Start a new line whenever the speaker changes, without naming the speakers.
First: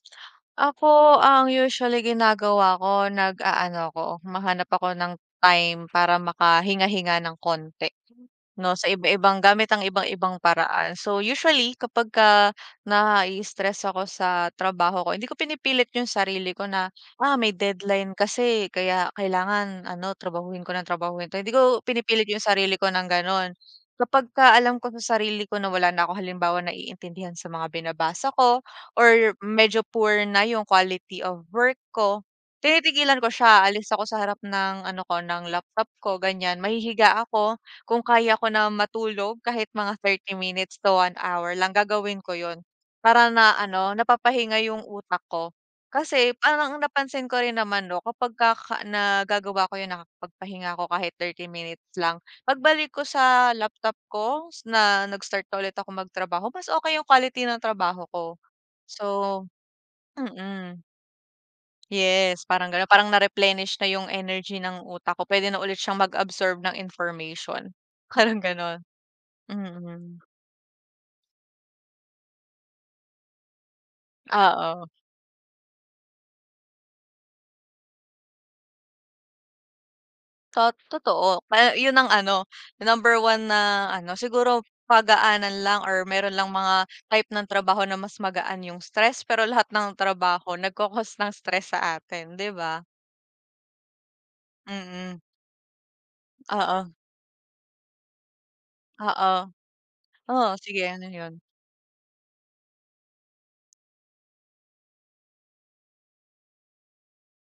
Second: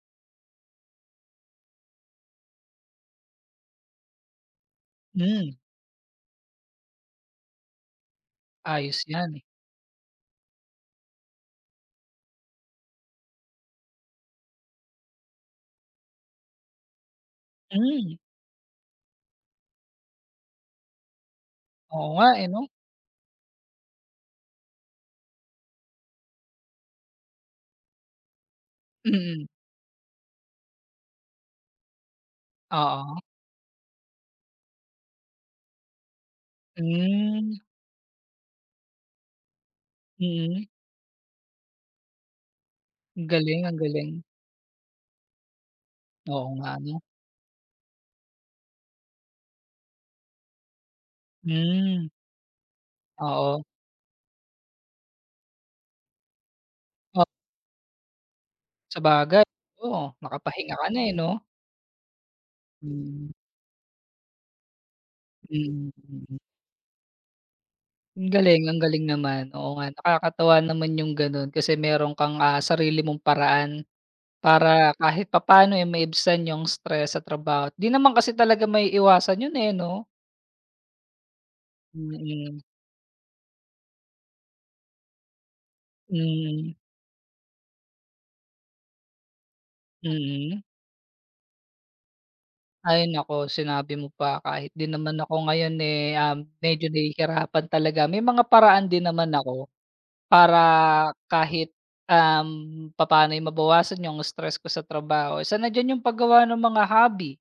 Ako, ang usually ginagawa ko nag-aano ako humahanap ako ng
Hmm.
time para makahinga-hinga ng k onti 'no sa
Ayos
iba
yan
ibang
eh.
gamit ang ibang ibang paraan. So usually kapag ka na-ii-stress ako sa trabaho ko, hindi ko pinipilit yung sarili ko na, "Ah, may deadline
Hmm.
kasi kaya kailangan ano trabahuhin ko ng trabahuhin to," hindi ko
Oo,
pinipilit
nga
yung
eh 'no.
sarili ko ng ganon. Kapag ka alam ko sa sarili ko na wala na ako halimbawa naiintindihan sa mga binabasa ko or
Mhm.
medyo poor na yung quality of work ko, tinitigilan
Oo.
ko siya, aalis ako sa harap ng ano ko ng laptop ko ganyan, mahihiga
Hmm.
ako, kung kaya ko na matulog kahit mga 30
Mhm.
minutes to 1 hour lang, gagawin ko 'yon
Ang
para na
galing, ang
ano
galing.
napapahinga yung utak ko. Kasi
Oo nga
parang
ano.
napansin ko rin naman 'no kapag ka ka nagagawa ko 'yon, nakapagpahinga ako kahit 30 minutes
Hmm.
lang, pagbalik ko sa
Oo.
laptop ko na nag-start na ulit ako magtrabaho, mas okey yung
Oh.
quality ng trabaho ko
Sa
so,
bagay oo, makapahinga
mm.
ka na eh 'no.
Yes, parang ganon. Parang
Mhm.
na-replenish na yung energy ng utak ko, pwede na ulit
Mhm,
siyang
mhm.
mag-absorb ng information,
Ang
parang
galing, ang
ganun,
galing naman, oo nga.
mhm.
Nakakatuwa naman yung ganun kasi meron kang, ah, sarili mong paraan
Oo.
para kahit papaano eh maibsan yung stress sa trabaho. 'Di naman kasi talaga maiiwasan yun eh 'no?
Tot totoo. Pa yun ang ano,
Mhm.
number 1 na ano siguro pagaanan lang or meron lang
Hmm.
mga type ng trabaho na mas magaan yung stress pero lahat ng trabaho,
Mhm.
nag-ca-cause ng stress sa atin, 'di ba?
Ay, naku sinabi mo pa kahit din naman
Mhm.
ako ngayon eh, um, medyo
Oo.
nahihirapan talaga may mga paraan din naman
Oo.
ako
Oo,
para
sige ano yun.
kahit, um, papaano eh mabawasan yung stress ko sa trabaho, isa na dyan yung paggawa ng mga hobby.